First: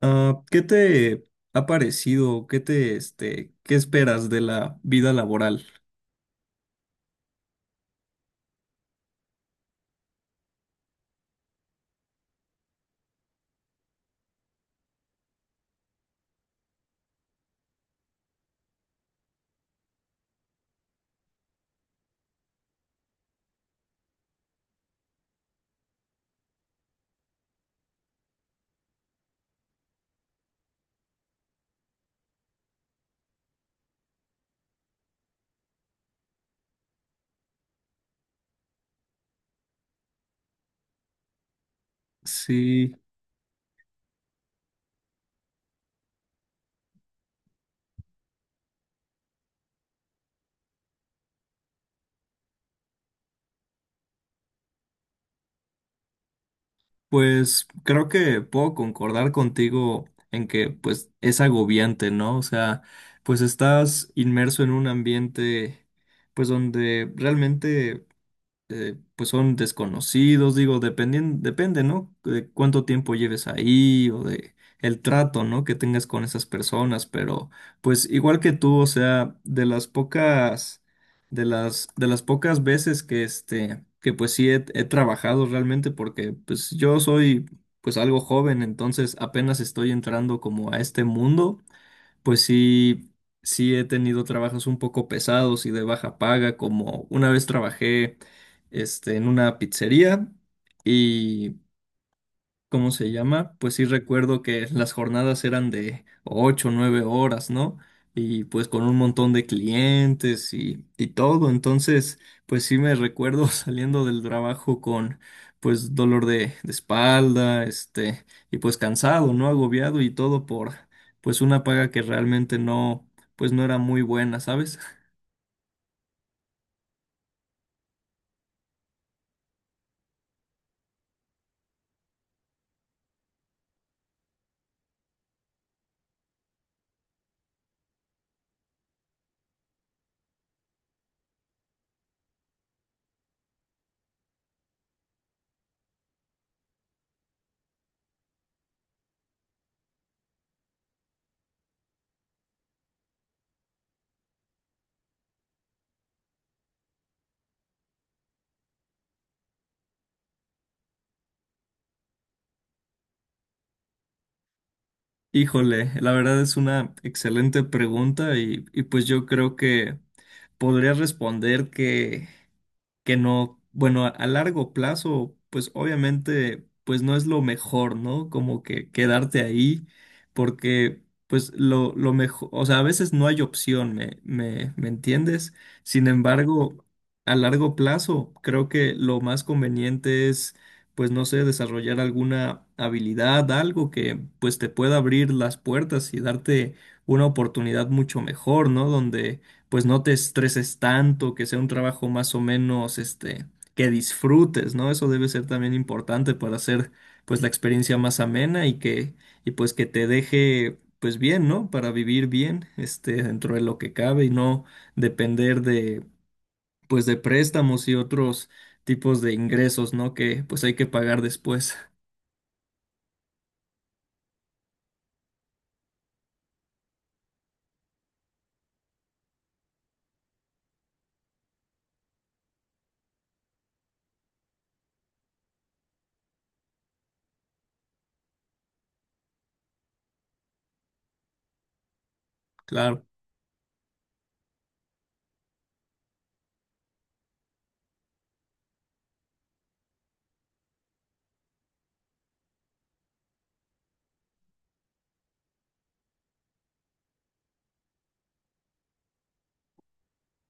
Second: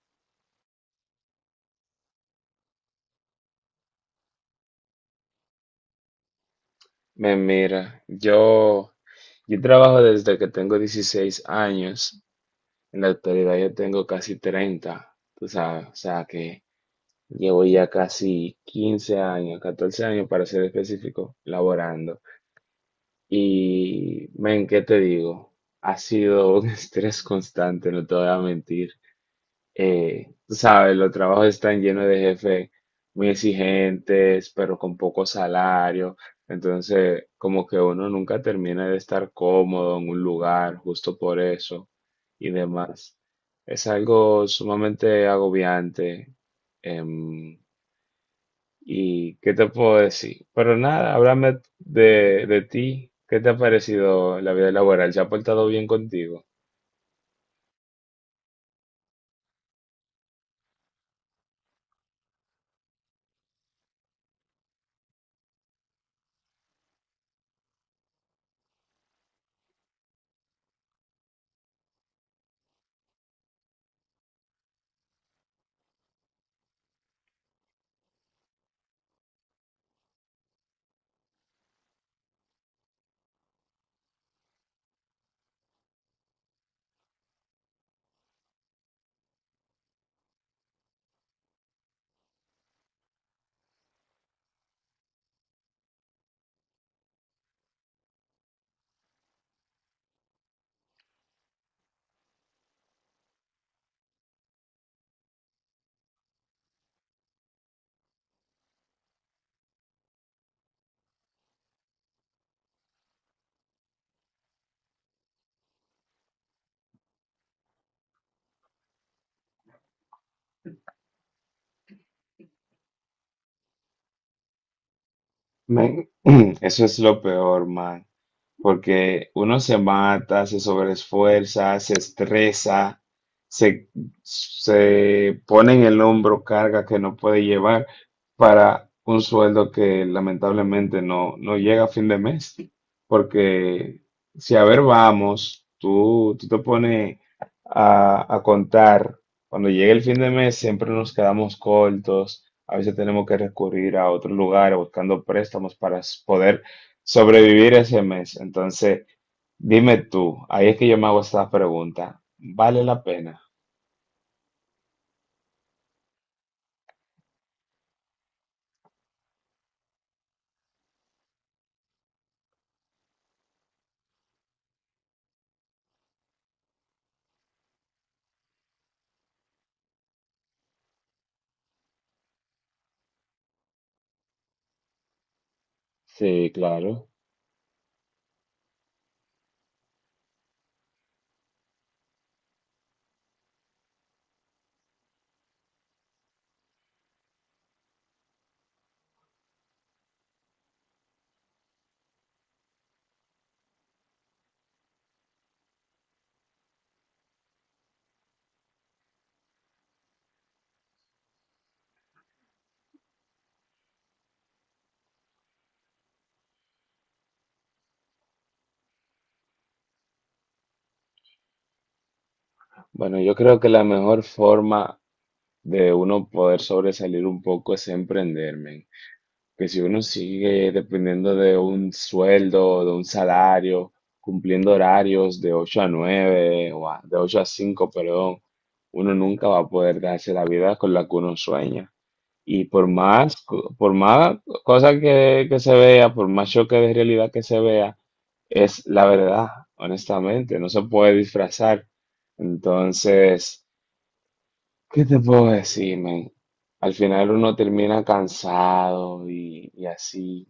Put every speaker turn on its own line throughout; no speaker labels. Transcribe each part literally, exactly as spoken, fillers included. Ah, ¿qué te ha parecido? ¿Qué te, este, qué esperas de la vida laboral?
Me mira, yo, yo trabajo desde que tengo dieciséis años. En la actualidad yo tengo casi treinta, tú sabes, o sea que llevo ya casi quince años, catorce años para ser específico, laborando. Y, men, ¿qué te digo? Ha sido un estrés constante, no te voy a mentir, eh, tú sabes, los trabajos están llenos de jefes muy exigentes, pero con poco salario. Entonces, como que uno nunca termina de estar cómodo en un lugar justo por eso y
Sí,
demás. Es algo sumamente agobiante. em, ¿Y qué te puedo decir? Pero nada, háblame de, de ti. ¿Qué te ha parecido la vida laboral? ¿Se ha portado bien contigo?
pues creo que puedo concordar contigo en que pues es agobiante, ¿no? O sea, pues estás inmerso en un ambiente pues donde realmente eh, pues son desconocidos, digo, dependien- depende, ¿no? De cuánto tiempo lleves ahí o de el trato, ¿no? Que tengas con esas personas, pero pues igual que tú, o sea, de las pocas, de las, de las pocas veces que este, que pues sí he, he trabajado realmente porque pues yo soy pues algo joven, entonces apenas estoy entrando como a este mundo, pues sí, sí he tenido trabajos un poco pesados y de baja paga, como una vez trabajé, este, en una pizzería y ¿cómo se llama? Pues sí recuerdo que las jornadas eran de ocho o nueve horas, ¿no? Y pues con un montón de clientes y, y todo. Entonces, pues sí me recuerdo saliendo del trabajo con pues dolor de, de espalda, este, y pues cansado, ¿no? Agobiado y todo por pues una paga que realmente no, pues no era muy buena, ¿sabes?
Me- Eso es lo peor, man. Porque uno se mata, se sobreesfuerza, se estresa, se, se pone en el hombro carga que no puede llevar para un sueldo que lamentablemente no, no llega a fin de mes. Porque si a ver vamos, tú, tú te pones a, a contar, cuando llega el fin de mes siempre nos quedamos cortos, a veces tenemos que recurrir a otros lugares buscando préstamos para s- poder sobrevivir ese mes. Entonces, dime tú, ahí es que yo me hago esta pregunta, ¿vale la pena?
Híjole, la verdad es una excelente pregunta y, y pues yo creo que podría responder que que no, bueno, a, a largo plazo, pues obviamente, pues no es lo mejor, ¿no? Como que quedarte ahí, porque pues lo, lo mejor, o sea, a veces no hay opción, ¿me, me, me entiendes? Sin
Sí,
embargo,
claro.
a largo plazo, creo que lo más conveniente es, pues no sé, desarrollar alguna habilidad, algo que pues te pueda abrir las puertas y darte una oportunidad mucho mejor, ¿no? Donde pues no te estreses tanto, que sea un trabajo más o menos, este, que disfrutes, ¿no? Eso debe ser también importante para hacer, pues, la experiencia más amena y que, y pues que te deje, pues, bien, ¿no? Para vivir bien, este, dentro de lo que cabe y no depender de, pues, de préstamos y otros tipos de ingresos, ¿no? Que, pues, hay que pagar después.
Bueno, yo creo que la mejor forma de uno poder sobresalir un poco es emprender, men. Que si uno sigue dependiendo de un sueldo, de un salario, cumpliendo horarios de ocho a nueve o a- de ocho a cinco, perdón, uno nunca va a poder darse la vida con la que uno sueña. Y por
Claro,
más, co- por más cosa que, que se vea, por más choque de realidad que se vea, es la verdad, honestamente, no se puede disfrazar. Entonces, ¿qué te puedo decir, men? Al final uno termina cansado y, y así,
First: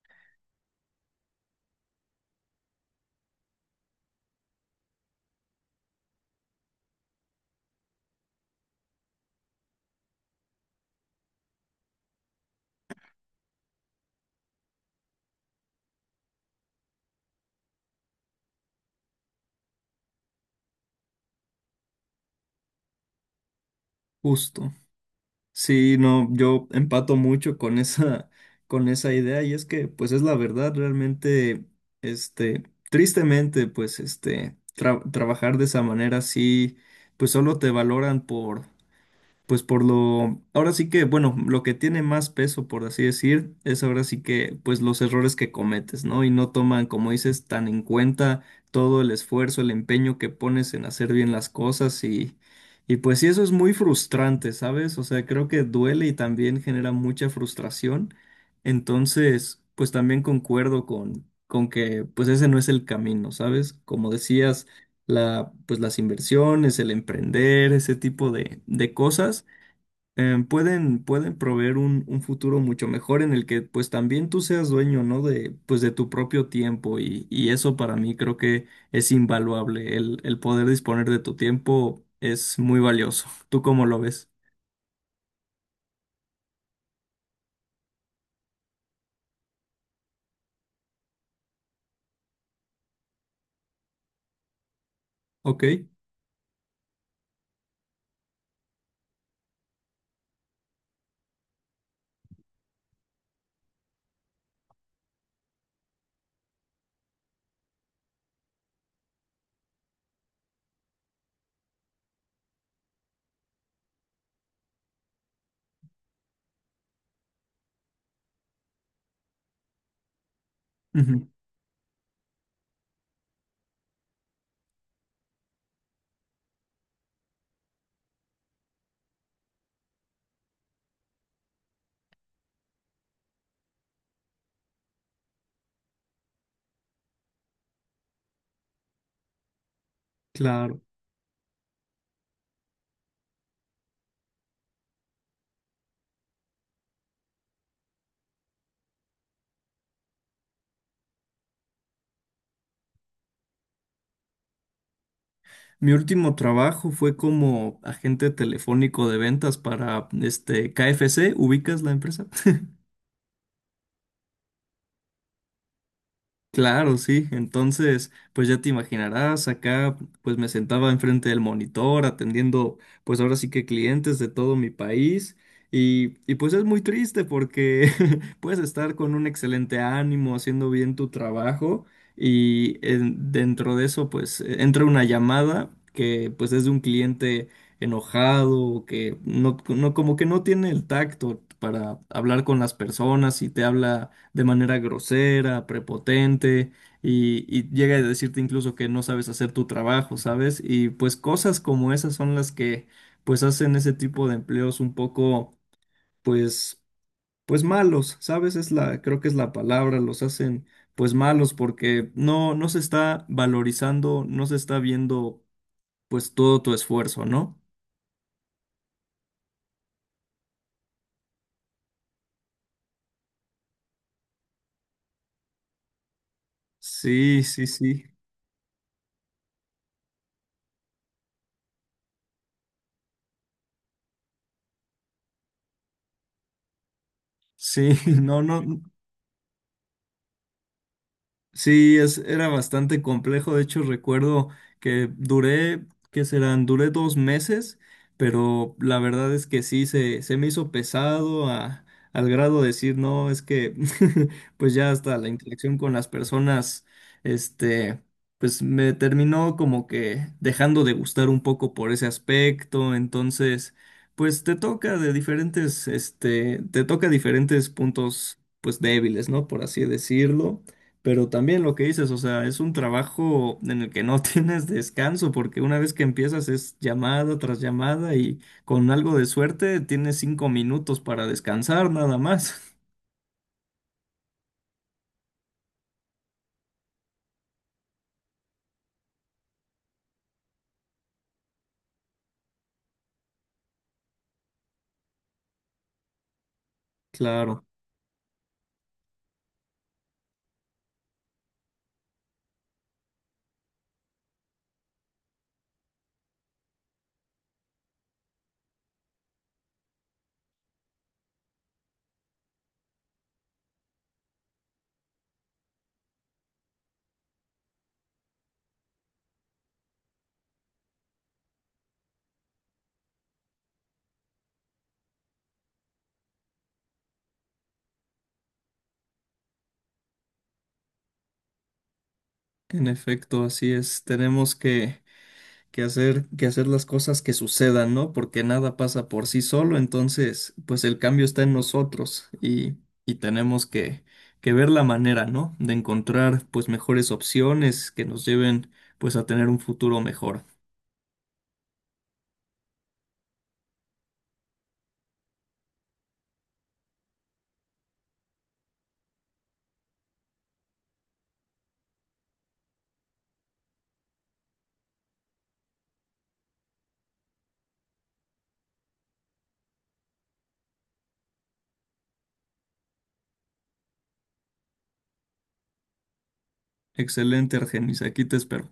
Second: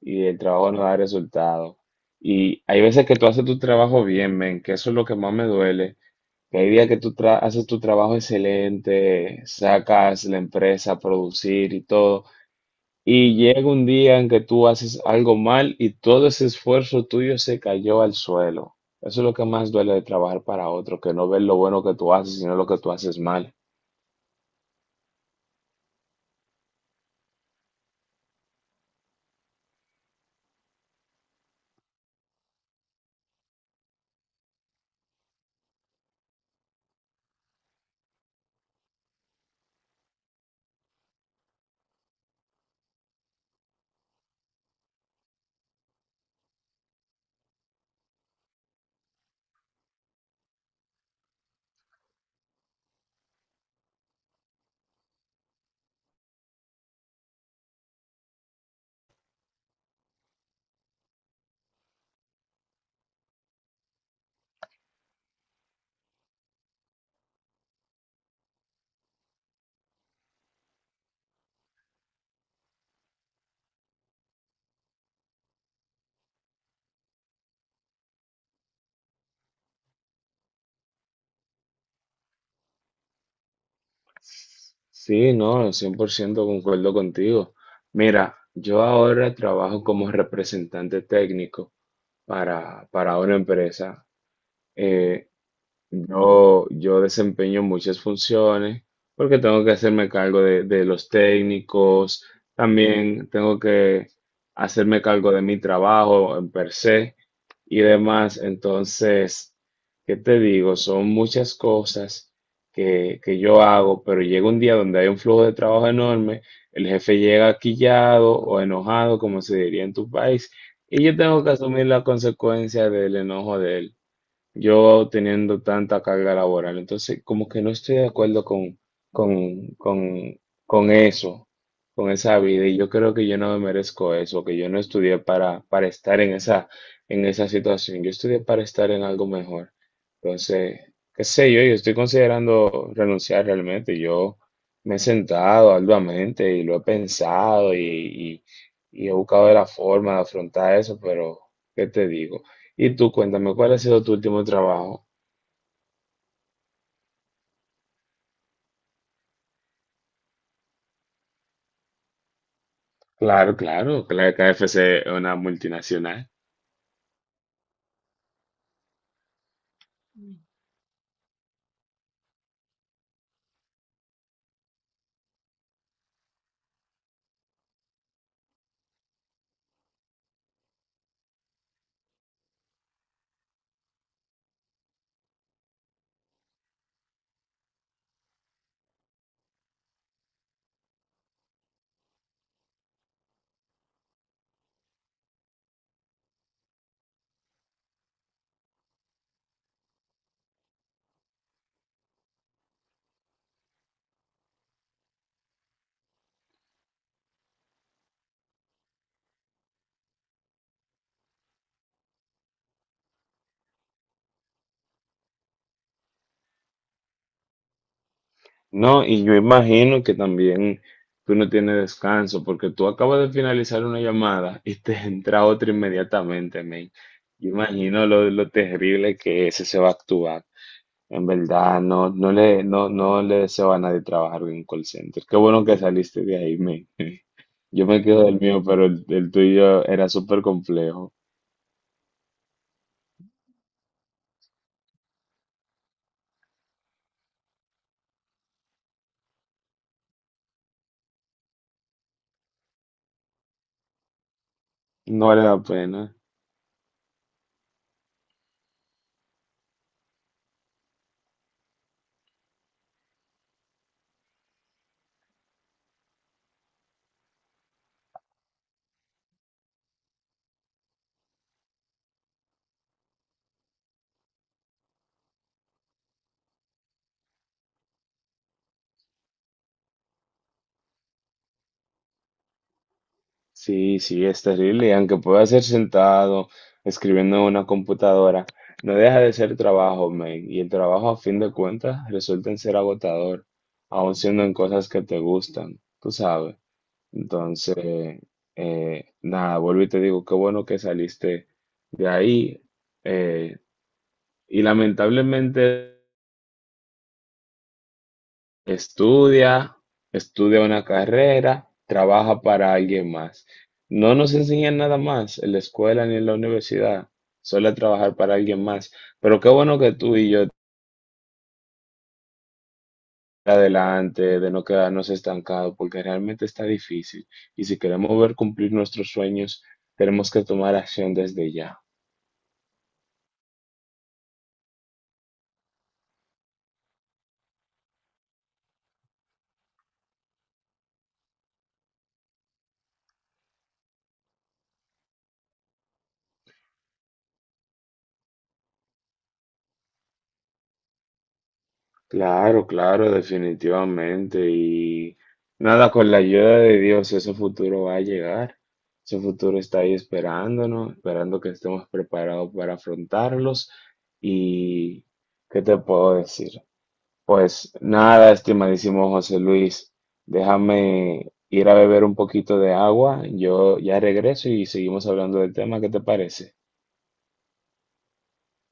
y el trabajo no da resultado. Y hay veces que tú haces tu trabajo bien, men, que eso es lo que más me duele. Que hay días que tú tra- haces tu trabajo excelente, sacas la empresa a producir y todo. Y llega un día en que tú haces algo mal y todo ese esfuerzo tuyo se cayó al suelo. Eso es lo que más duele de trabajar para otro, que no ver lo bueno que tú haces, sino lo que tú haces mal.
justo. Sí, no, yo empato mucho con esa, con esa idea y es que, pues es la verdad, realmente, este, tristemente, pues, este, tra- trabajar de esa manera, sí, pues solo te valoran por, pues por lo, ahora sí que, bueno, lo que tiene más peso, por así decir, es ahora sí que, pues los errores que cometes, ¿no? Y no toman, como dices, tan en cuenta todo el esfuerzo, el empeño que pones en hacer bien las cosas y, y pues sí, eso es muy frustrante, ¿sabes? O sea, creo que duele y también genera mucha frustración. Entonces, pues también concuerdo con, con que, pues ese no es el camino, ¿sabes? Como decías, la, pues las inversiones, el emprender, ese tipo de de cosas, em, pueden, pueden proveer un, un futuro mucho mejor en el que pues también tú seas dueño, ¿no? De, pues de tu propio tiempo y, y eso para mí creo que es invaluable. El, el poder disponer de tu tiempo es muy valioso. ¿Tú cómo lo ves?
Sí, no, cien por ciento concuerdo contigo. Mira, yo ahora trabajo como representante técnico para, para una empresa. Eh,
Ok.
Yo, yo desempeño muchas funciones porque tengo que hacerme cargo de, de los técnicos, también tengo que hacerme cargo de mi trabajo en per se y demás. Entonces, ¿qué te digo? Son muchas cosas que, que yo hago, pero llega un día donde hay un flujo de trabajo enorme, el jefe llega quillado o enojado, como se diría en tu país, y yo
Ujú.
tengo que asumir la consecuencia del enojo yo teniendo tanta carga laboral. Entonces, como que no estoy de acuerdo con, con, con, con eso, con esa vida. Y yo creo que yo no me merezco eso, que yo no estudié para, para estar en esa, en esa situación. Yo estudié para estar en algo mejor.
Claro.
Entonces, qué sé yo, yo estoy considerando renunciar realmente. Yo me he sentado arduamente y lo he pensado y, y y he buscado la forma de afrontar eso, pero ¿qué te digo? Y tú cuéntame, ¿cuál ha sido tu último trabajo?
Mi último trabajo fue como agente telefónico de ventas para este K F C. ¿Ubicas la empresa?
Claro, claro, que la K F C es una multinacional.
Claro, sí. Entonces, pues ya te imaginarás, acá pues me sentaba enfrente del monitor atendiendo pues ahora sí que clientes de todo mi país y, y pues es muy triste porque puedes estar con un excelente ánimo haciendo bien tu trabajo y en- dentro de eso pues eh, entra una llamada que pues es de un cliente enojado que no, no como que no tiene el tacto para hablar con las personas y te habla de manera grosera, prepotente y, y llega a decirte incluso que no sabes hacer tu trabajo, ¿sabes? Y pues cosas como esas son las que pues hacen ese tipo de empleos un poco pues pues malos, ¿sabes? Es la creo que es la palabra, los hacen pues malos porque no no se está valorizando, no se está viendo pues todo tu esfuerzo, ¿no?
No, y yo imagino que también tú no tienes descanso porque tú acabas de finalizar una llamada y te entra otra inmediatamente, men.
Sí,
Yo
sí, sí.
imagino lo, lo terrible que ese se va a actuar. En verdad, no, no le, no, no le deseo a nadie trabajar en un call center. Qué bueno que saliste de ahí, men. Yo
Sí,
me quedo del
no,
mío,
no.
pero el, el tuyo era súper complejo.
Sí, es, era bastante complejo. De hecho, recuerdo que duré, ¿qué serán? Duré dos meses, pero la verdad es que sí, se, se me hizo pesado a- al grado de decir, no, es que pues ya hasta
No
la
vale la
interacción con
pena.
las personas, este, pues me terminó como que dejando de gustar un poco por ese aspecto. Entonces, pues te toca de diferentes, este, te toca diferentes puntos, pues débiles, ¿no? Por así decirlo. Pero también lo que dices, o sea, es un trabajo en el que no tienes descanso, porque una vez que empiezas es llamada tras llamada y con algo de suerte tienes cinco minutos para descansar nada más.
Sí, sí, es terrible, y aunque pueda ser sentado escribiendo en una computadora, no deja de ser trabajo, man, y el trabajo a fin de cuentas resulta en ser agotador, aun siendo en cosas que te gustan, tú sabes.
Claro,
Entonces, eh, nada, vuelvo y te digo, qué bueno que saliste de ahí, eh, y lamentablemente, estudia, estudia una carrera, trabaja para alguien más. No nos enseñan nada más en la escuela ni en la universidad, solo a trabajar para alguien más. Pero qué bueno que tú y yo adelante, de no quedarnos estancados, porque realmente está difícil. Y si queremos ver cumplir nuestros sueños, tenemos que tomar acción desde ya.
en efecto, así es. Tenemos que que hacer, que hacer las cosas que sucedan, ¿no? Porque nada pasa por sí solo, entonces, pues el cambio está en nosotros y, y tenemos que, que ver la manera, ¿no? De encontrar, pues, mejores opciones que nos lleven, pues, a tener un futuro mejor.
Claro, claro, definitivamente. Y nada, con la ayuda de Dios, ese futuro va a llegar. Ese futuro está ahí esperándonos, esperando que estemos preparados para afrontarlos. Y, ¿qué te puedo decir? Pues nada, estimadísimo José Luis, déjame ir a beber un poquito de agua. Yo ya regreso y seguimos hablando del tema. ¿Qué te parece?
Excelente, Argenis, aquí te espero.